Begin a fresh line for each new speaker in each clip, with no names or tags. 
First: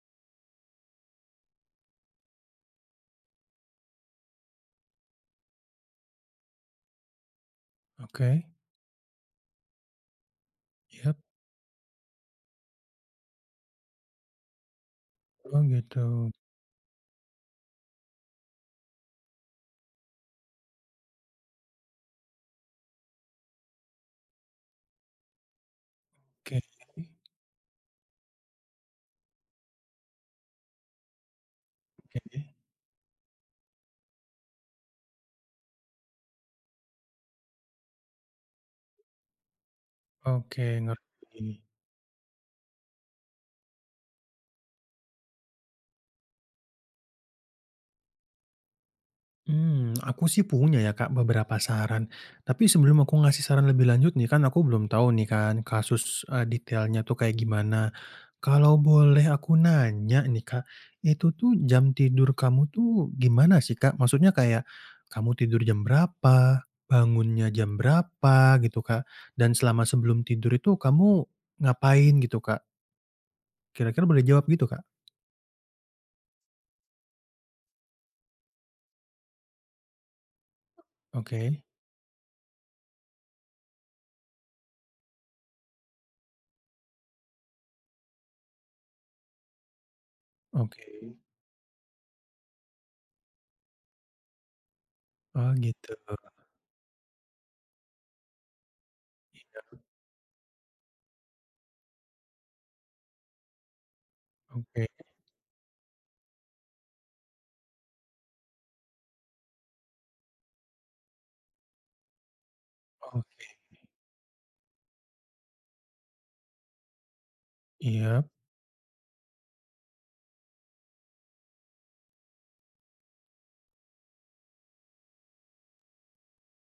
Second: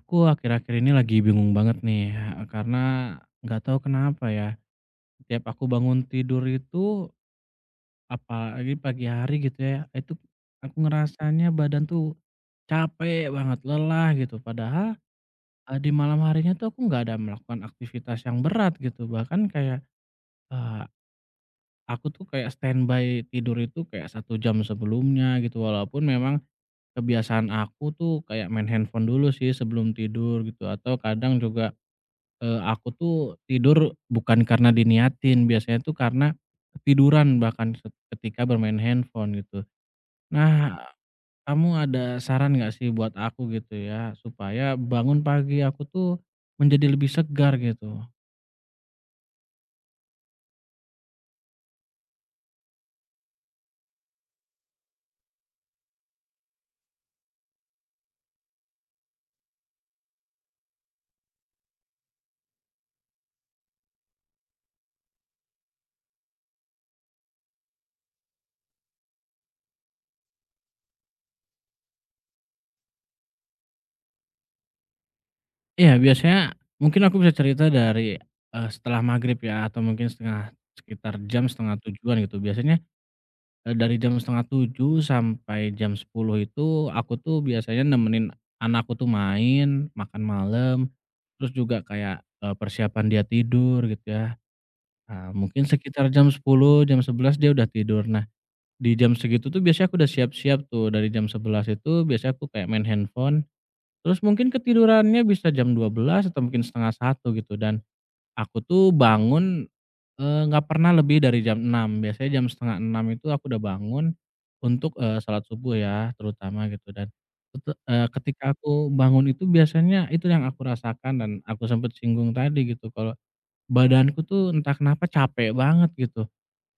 Aku akhir-akhir ini lagi bingung banget nih, karena nggak tahu kenapa ya, tiap aku bangun tidur itu,
Oke,
apalagi pagi hari gitu ya, itu aku
iya,
ngerasanya badan tuh capek banget, lelah gitu. Padahal,
oh
di malam
gitu.
harinya tuh aku nggak ada melakukan aktivitas yang berat gitu, bahkan kayak, eee, aku tuh kayak standby tidur itu kayak satu jam sebelumnya gitu, walaupun memang
Oke,
kebiasaan aku tuh kayak main handphone dulu sih sebelum tidur gitu, atau kadang juga
oke,
Aku tuh tidur bukan karena diniatin, biasanya tuh karena ketiduran bahkan ketika bermain handphone gitu.
oke,
Nah,
ngerti.
kamu ada saran nggak sih buat aku gitu ya, supaya bangun pagi aku tuh menjadi lebih segar gitu?
Aku sih punya ya, Kak, beberapa saran, tapi sebelum aku ngasih saran lebih lanjut nih, kan aku belum tahu nih kan kasus, detailnya tuh kayak gimana. Kalau boleh aku nanya nih, Kak, itu tuh jam tidur kamu tuh gimana sih, Kak? Maksudnya kayak kamu tidur jam berapa, bangunnya jam berapa gitu, Kak? Dan selama sebelum tidur itu kamu ngapain gitu, Kak? Kira-kira boleh jawab gitu, Kak?
Iya, biasanya mungkin aku bisa cerita dari, setelah maghrib ya atau mungkin sekitar
Oke
jam
oke.
setengah tujuan gitu. Biasanya dari jam setengah tujuh sampai jam 10 itu aku tuh biasanya nemenin anakku tuh main, makan malam,
Oke.
terus juga kayak, persiapan dia tidur gitu ya. Nah,
Oh,
mungkin
gitu.
sekitar jam 10 jam 11 dia udah tidur. Nah, di jam segitu tuh biasanya aku udah siap-siap tuh, dari jam 11 itu biasanya aku kayak main handphone, terus mungkin
Oke
ketidurannya bisa jam 12 atau mungkin setengah satu gitu dan aku tuh bangun nggak pernah lebih dari jam enam, biasanya jam setengah enam itu
oke.
aku udah bangun untuk, salat subuh ya, terutama gitu dan
Iya,
ketika aku bangun itu biasanya itu yang aku rasakan dan aku sempet singgung tadi gitu, kalau badanku tuh entah kenapa capek banget gitu,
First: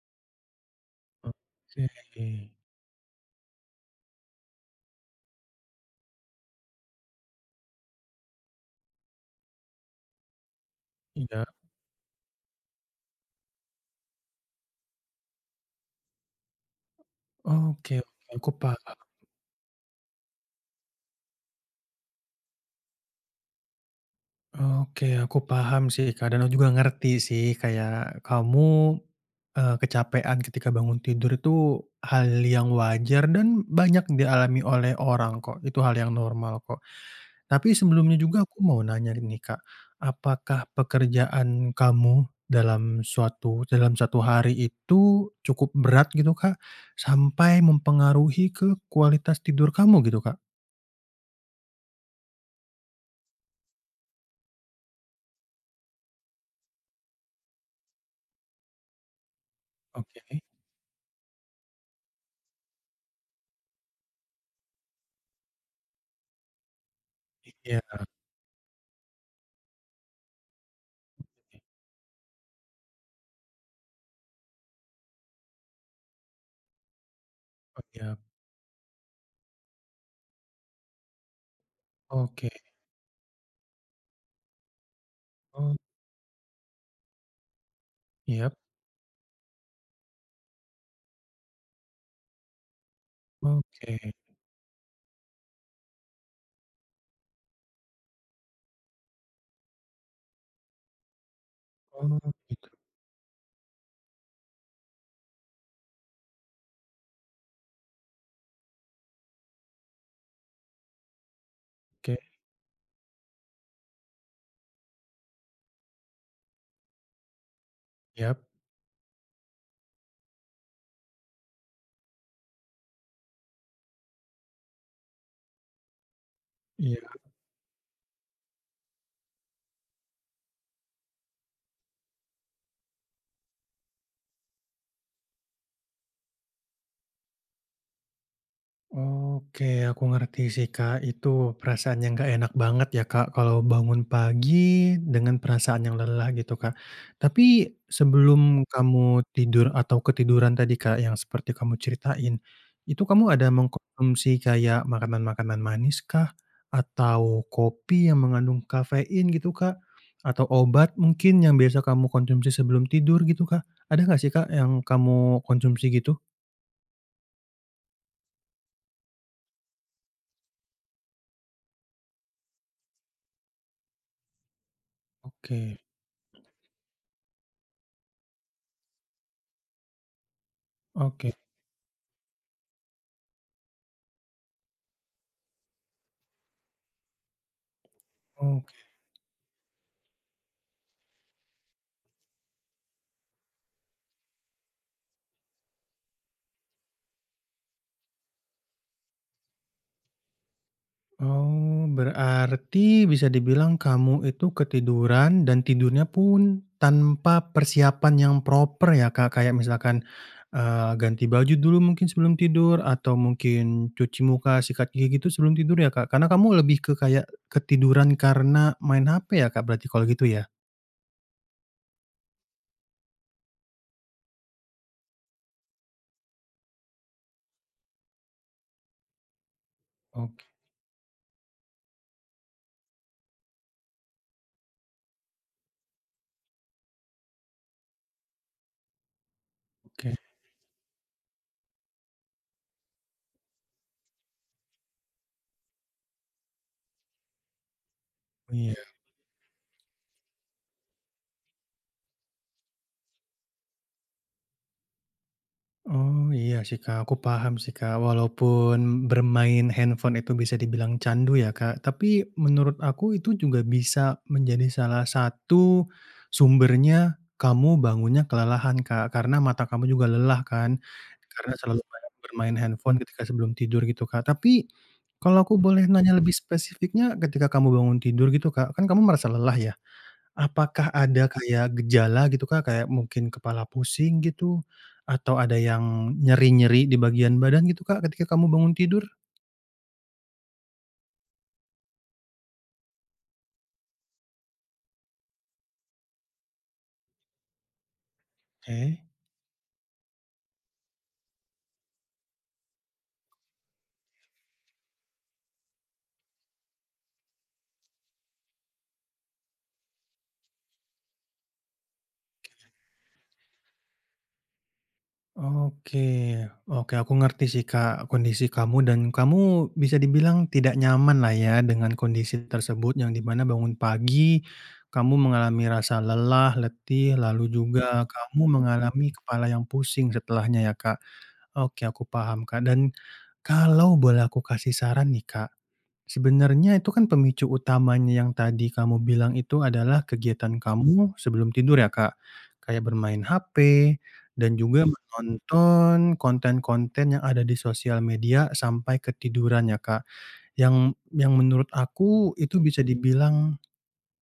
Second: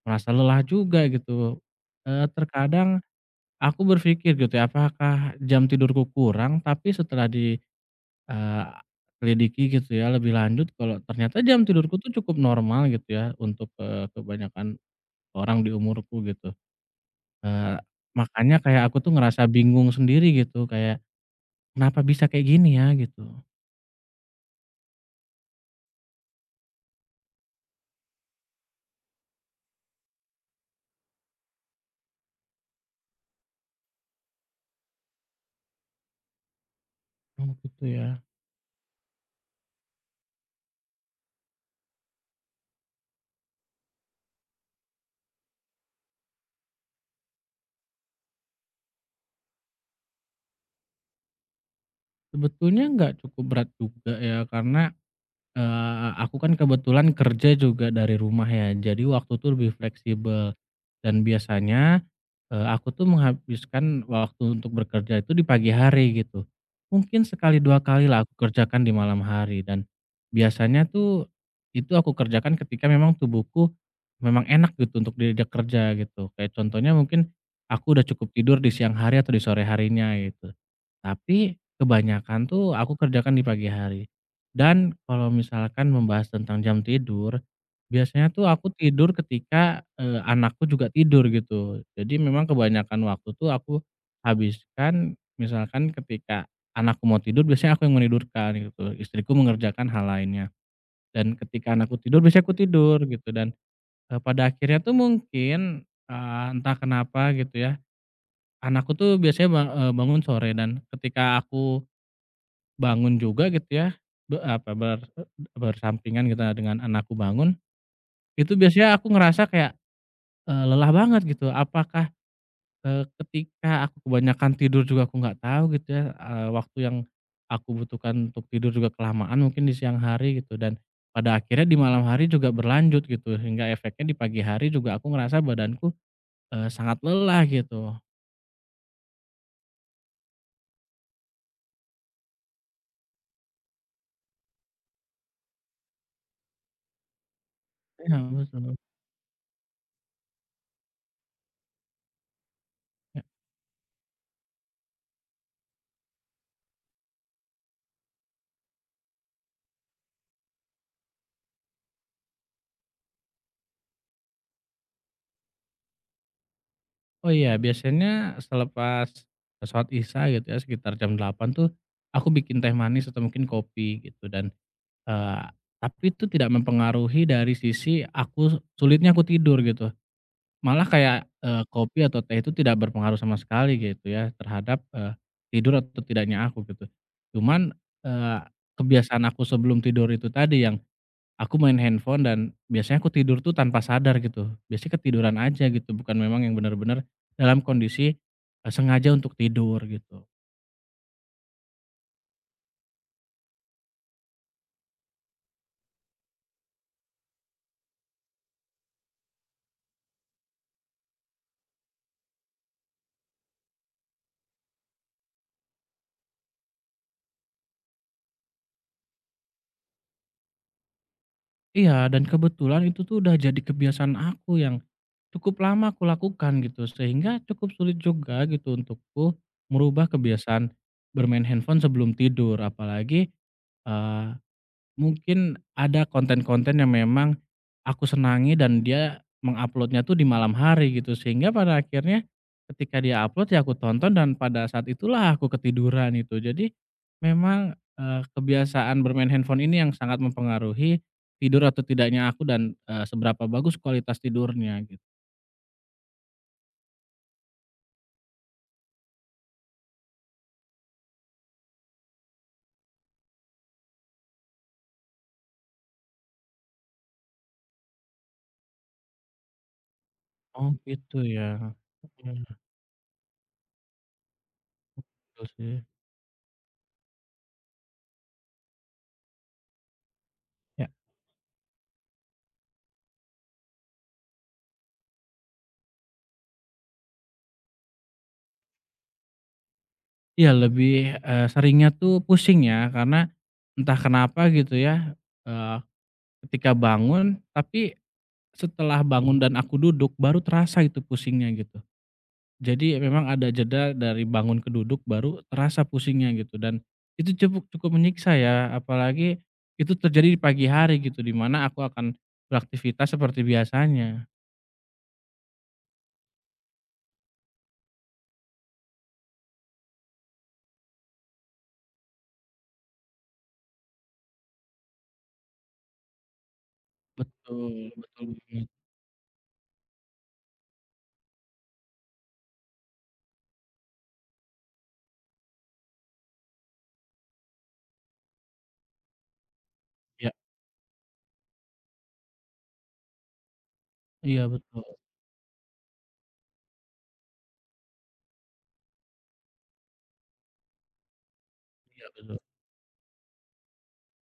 merasa lelah juga gitu.
oke.
Terkadang aku berpikir gitu ya, apakah jam tidurku kurang? Tapi setelah di Eee, selidiki gitu ya lebih lanjut kalau ternyata
Iya.
jam tidurku tuh cukup normal gitu ya untuk, kebanyakan orang di umurku gitu.
Oke
Eee,
oke, aku
Makanya kayak
paham.
aku tuh ngerasa bingung sendiri gitu kayak, "Kenapa bisa kayak gini ya?" gitu.
Oke, aku paham sih, Kak, dan aku juga ngerti sih kayak kamu, kecapean ketika bangun tidur itu hal yang wajar dan banyak dialami oleh orang kok, itu hal yang normal kok.
Oh
Tapi
gitu ya.
sebelumnya juga aku mau nanya nih, Kak, apakah pekerjaan kamu dalam suatu dalam satu hari itu cukup berat gitu, Kak, sampai mempengaruhi ke kualitas tidur kamu gitu, Kak?
Sebetulnya nggak cukup berat juga ya karena aku kan kebetulan kerja juga dari rumah ya, jadi waktu tuh lebih
Oke,
fleksibel. Dan biasanya, aku tuh menghabiskan waktu untuk bekerja itu di pagi hari gitu. Mungkin sekali
iya,
2 kalilah aku kerjakan di malam hari dan biasanya tuh
oke,
itu aku kerjakan ketika memang tubuhku memang enak gitu untuk diajak kerja gitu. Kayak contohnya mungkin
oh
aku udah
iya,
cukup tidur di siang hari atau di sore harinya gitu. Tapi
oke,
kebanyakan tuh aku kerjakan di pagi hari. Dan kalau
oh,
misalkan membahas tentang jam tidur, biasanya tuh
iya,
aku tidur ketika, anakku juga tidur gitu. Jadi memang kebanyakan waktu tuh aku
oke,
habiskan misalkan ketika anakku mau tidur biasanya aku yang menidurkan gitu, istriku mengerjakan hal lainnya. Dan ketika anakku
oh
tidur biasanya aku
gitu,
tidur gitu dan, pada akhirnya tuh mungkin, entah kenapa gitu ya, anakku tuh biasanya bangun sore dan ketika aku
oke,
bangun juga gitu ya, be apa, ber bersampingan gitu dengan anakku bangun,
iya,
itu biasanya aku ngerasa kayak, lelah banget gitu. Apakah, ketika aku kebanyakan tidur juga aku nggak tahu gitu ya, waktu yang
iya.
aku butuhkan untuk tidur juga kelamaan mungkin di siang hari gitu dan pada akhirnya di malam hari juga berlanjut gitu hingga efeknya di pagi hari juga aku ngerasa badanku, sangat lelah gitu.
Oke, aku ngerti sih, Kak. Itu perasaan yang gak enak banget ya, Kak, kalau bangun pagi dengan perasaan yang lelah gitu, Kak. Tapi
Iya,
sebelum
betul.
kamu tidur atau ketiduran tadi, Kak, yang seperti kamu ceritain, itu kamu ada mengkonsumsi kayak makanan-makanan manis kah? Atau kopi yang mengandung kafein gitu, Kak? Atau obat mungkin yang biasa kamu konsumsi sebelum tidur gitu, Kak? Ada nggak sih, Kak, yang kamu konsumsi gitu?
Oh iya, biasanya selepas sholat Isya gitu ya, sekitar jam 8 tuh aku bikin teh manis atau mungkin kopi gitu dan, eee,
Oke,
tapi itu tidak mempengaruhi dari sisi aku sulitnya aku tidur gitu. Malah kayak,
oke.
kopi atau teh itu tidak berpengaruh sama sekali gitu ya terhadap, tidur atau tidaknya aku gitu. Cuman, eee,
Oh.
kebiasaan aku sebelum tidur itu tadi yang aku main handphone dan biasanya aku tidur tuh tanpa sadar gitu. Biasanya ketiduran aja gitu, bukan memang yang benar-benar dalam kondisi, sengaja untuk tidur gitu.
Oh, berarti bisa dibilang kamu itu ketiduran dan tidurnya pun tanpa persiapan yang proper ya, Kak? Kayak misalkan, ganti baju dulu mungkin sebelum tidur atau mungkin cuci muka, sikat gigi gitu sebelum tidur ya, Kak? Karena kamu lebih ke kayak ketiduran karena main HP ya, Kak, berarti kalau gitu ya?
Iya, dan kebetulan itu tuh udah jadi kebiasaan aku yang cukup lama aku lakukan gitu, sehingga cukup sulit juga gitu untukku merubah
Oke
kebiasaan bermain handphone sebelum tidur, apalagi mungkin ada konten-konten yang memang aku senangi dan dia menguploadnya
oke,
tuh di malam hari gitu, sehingga pada akhirnya ketika dia upload ya aku tonton dan pada saat itulah aku ketiduran itu. Jadi memang,
iya.
kebiasaan bermain handphone ini yang sangat mempengaruhi tidur atau tidaknya aku dan, seberapa bagus kualitas tidurnya gitu.
Oh, iya sih, Kak, aku paham sih, Kak. Walaupun bermain handphone itu bisa dibilang candu ya, Kak, tapi menurut aku itu juga bisa menjadi salah satu sumbernya kamu bangunnya kelelahan, Kak, karena mata kamu juga lelah
Oh
kan,
gitu ya.
karena selalu banyak bermain
Mmm,
handphone ketika sebelum tidur gitu, Kak. Tapi kalau
betul
aku
sih.
boleh nanya lebih spesifiknya ketika kamu bangun tidur gitu, Kak, kan kamu merasa lelah ya?
Ya,
Apakah ada kayak gejala gitu, Kak? Kayak mungkin kepala pusing gitu, atau ada yang nyeri-nyeri di bagian badan gitu, Kak, ketika kamu bangun tidur?
iya, lebih, seringnya tuh pusing ya karena entah kenapa gitu ya, eh, ketika bangun, tapi
Oke.
setelah bangun dan aku duduk, baru terasa itu pusingnya gitu. Jadi memang ada jeda dari bangun ke duduk baru terasa pusingnya gitu dan itu cukup cukup menyiksa ya, apalagi itu terjadi di pagi hari gitu, di mana aku akan beraktivitas seperti biasanya.
Oke oke, aku ngerti sih, Kak, kondisi kamu dan kamu bisa dibilang tidak nyaman lah ya dengan kondisi tersebut yang dimana bangun pagi, kamu mengalami rasa lelah, letih, lalu
Betul,
juga
betul
kamu
banget.
mengalami kepala yang pusing setelahnya ya, Kak. Oke, aku paham, Kak. Dan kalau boleh aku kasih saran nih, Kak, sebenarnya itu kan pemicu utamanya yang tadi kamu bilang itu adalah
Iya,
kegiatan kamu sebelum tidur ya, Kak? Kayak bermain HP
iya,
dan
betul,
juga menonton konten-konten yang ada di sosial media sampai ketiduran ya, Kak. Yang menurut
iya,
aku
betul.
itu bisa dibilang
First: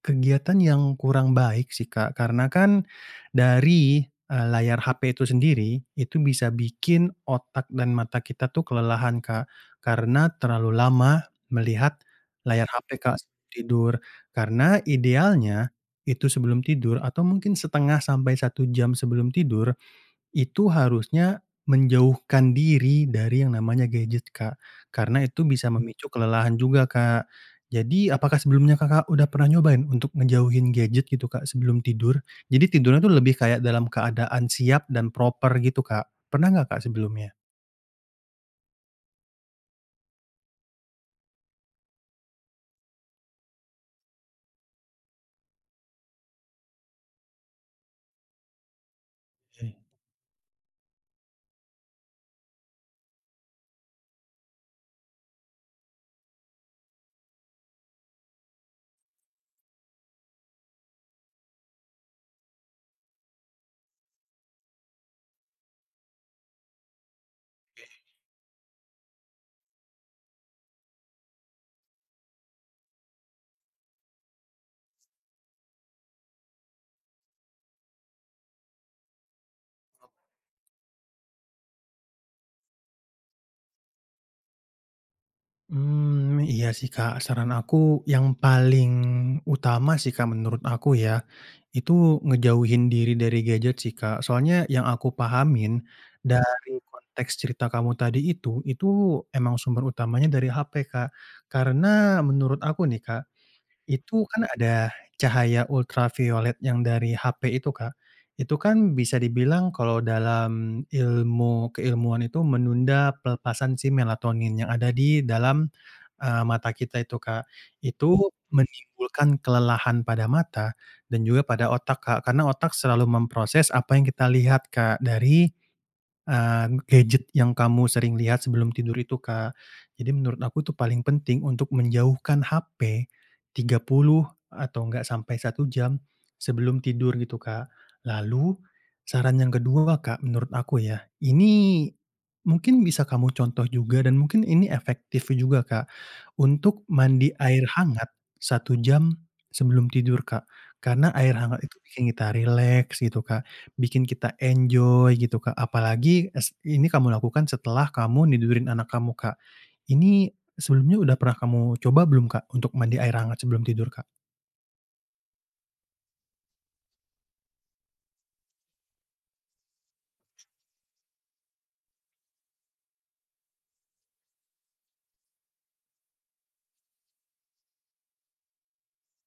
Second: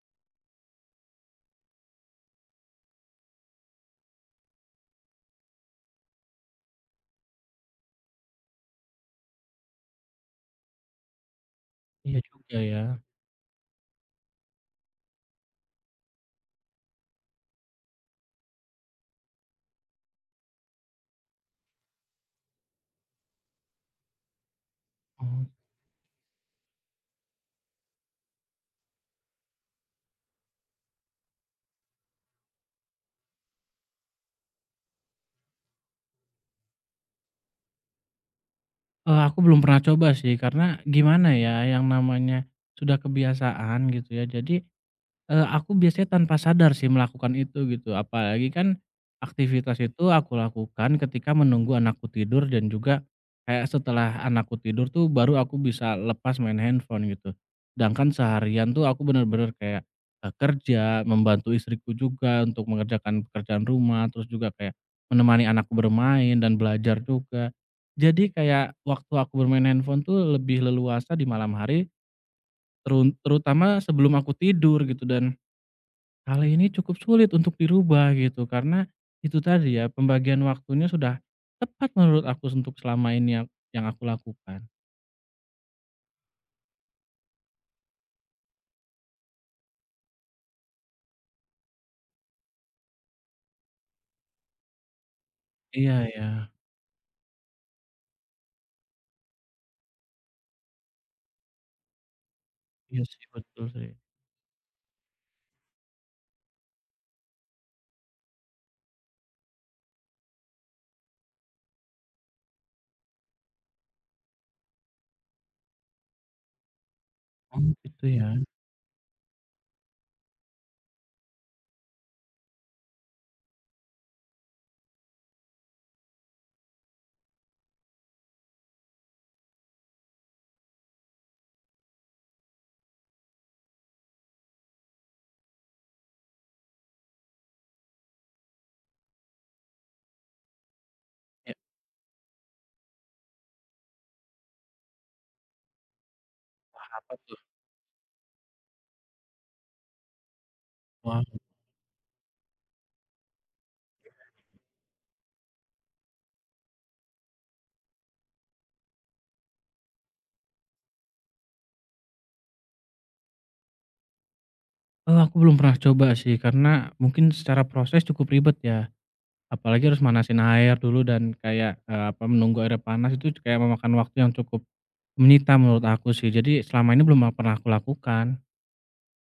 kegiatan yang kurang baik sih, Kak, karena kan dari, layar HP itu sendiri, itu bisa bikin otak dan mata kita tuh kelelahan, Kak, karena terlalu lama melihat
Iya juga
layar
ya.
HP, Kak, sebelum tidur. Karena idealnya itu sebelum tidur atau mungkin setengah sampai 1 jam sebelum tidur itu harusnya menjauhkan diri dari yang namanya gadget, Kak, karena itu
Oh,
bisa memicu kelelahan juga, Kak. Jadi apakah sebelumnya Kakak udah pernah nyobain untuk ngejauhin gadget gitu, Kak, sebelum tidur? Jadi tidurnya tuh lebih kayak dalam keadaan siap dan proper gitu, Kak. Pernah nggak, Kak, sebelumnya?
aku belum pernah coba sih karena gimana ya, yang namanya sudah kebiasaan gitu ya, jadi aku biasanya tanpa sadar sih melakukan itu gitu, apalagi kan aktivitas itu aku lakukan ketika menunggu anakku tidur dan juga kayak setelah anakku tidur tuh baru aku bisa lepas main handphone gitu. Sedangkan seharian tuh aku bener-bener kayak, kerja, membantu istriku juga untuk mengerjakan pekerjaan rumah, terus juga kayak menemani anakku bermain dan belajar juga. Jadi kayak waktu aku bermain handphone tuh lebih leluasa di malam hari, terutama sebelum aku tidur gitu dan hal ini cukup sulit untuk dirubah gitu, karena itu tadi ya, pembagian waktunya sudah tepat menurut aku untuk selama ini yang aku lakukan.
Mmm, iya sih, Kak, saran aku yang paling utama sih, Kak, menurut aku ya, itu ngejauhin diri dari gadget sih, Kak. Soalnya yang aku pahamin
Iya ya,
dari konteks cerita kamu tadi itu emang sumber utamanya dari HP, Kak. Karena menurut aku nih,
iya
Kak,
sih, betul sih.
itu kan ada cahaya ultraviolet yang dari HP itu, Kak. Itu kan bisa dibilang kalau dalam ilmu keilmuan itu menunda pelepasan si melatonin yang ada di dalam, mata kita itu, Kak.
Oh gitu
Itu
ya?
Menimbulkan kelelahan pada mata dan juga pada otak, Kak, karena otak selalu memproses apa yang kita lihat, Kak, dari gadget yang kamu sering lihat sebelum tidur itu, Kak. Jadi menurut aku tuh paling penting untuk menjauhkan HP puluh atau enggak sampai 1 jam sebelum tidur gitu, Kak. Lalu saran yang kedua, Kak, menurut aku ya,
Ya,
ini mungkin bisa kamu contoh juga dan mungkin ini efektif juga, Kak, untuk
wah apa
mandi
tuh?
air hangat 1 jam sebelum tidur, Kak. Karena
Wah,
air hangat itu bikin kita rileks gitu, Kak. Bikin kita enjoy gitu, Kak. Apalagi es ini kamu lakukan setelah kamu tidurin anak kamu, Kak. Ini sebelumnya udah pernah kamu coba belum, Kak, untuk mandi air hangat sebelum tidur, Kak?
aku belum pernah coba sih, karena mungkin secara proses cukup ribet ya, apalagi harus manasin air dulu dan kayak, apa, menunggu air panas itu kayak memakan waktu yang cukup menyita menurut aku sih, jadi selama ini belum pernah aku lakukan.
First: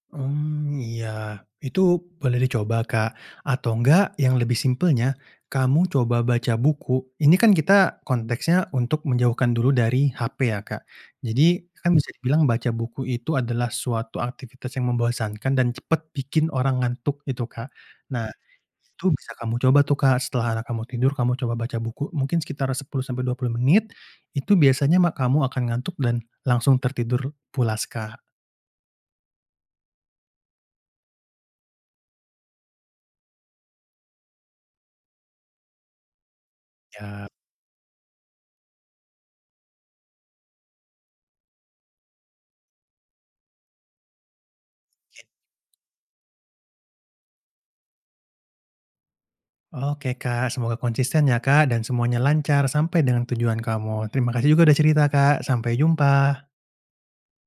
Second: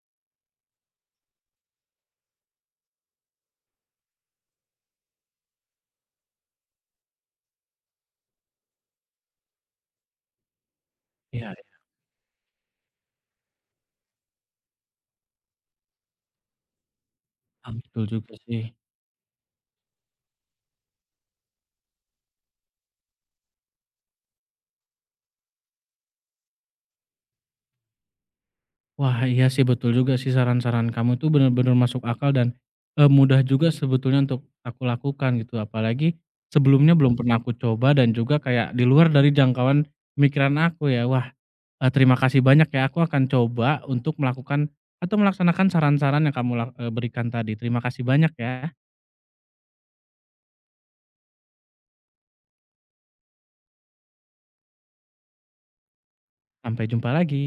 Hmm, iya. Itu boleh dicoba, Kak. Atau enggak yang lebih simpelnya, kamu coba baca buku. Ini kan kita konteksnya untuk menjauhkan dulu dari HP ya, Kak.
Iya,
Jadi kan bisa dibilang baca buku itu adalah suatu aktivitas yang membosankan dan cepat bikin orang ngantuk itu,
iya,
Kak.
betul
Nah,
juga sih.
itu bisa kamu coba tuh, Kak, setelah anak kamu tidur kamu coba baca buku mungkin sekitar 10 sampai 20 menit, itu biasanya kamu akan ngantuk dan langsung tertidur pulas, Kak.
Wah, iya sih, betul juga sih, saran-saran kamu itu benar-benar masuk akal dan, mudah juga sebetulnya untuk aku lakukan gitu. Apalagi sebelumnya belum pernah aku coba dan juga kayak di luar dari jangkauan pemikiran aku ya. Wah, terima kasih banyak ya, aku akan coba untuk melakukan atau melaksanakan saran-saran yang kamu berikan tadi. Terima kasih banyak ya.
Oke, Kak, semoga konsisten ya, Kak, dan semuanya lancar sampai dengan tujuan kamu. Terima kasih juga udah cerita, Kak, sampai jumpa.
Sampai jumpa lagi.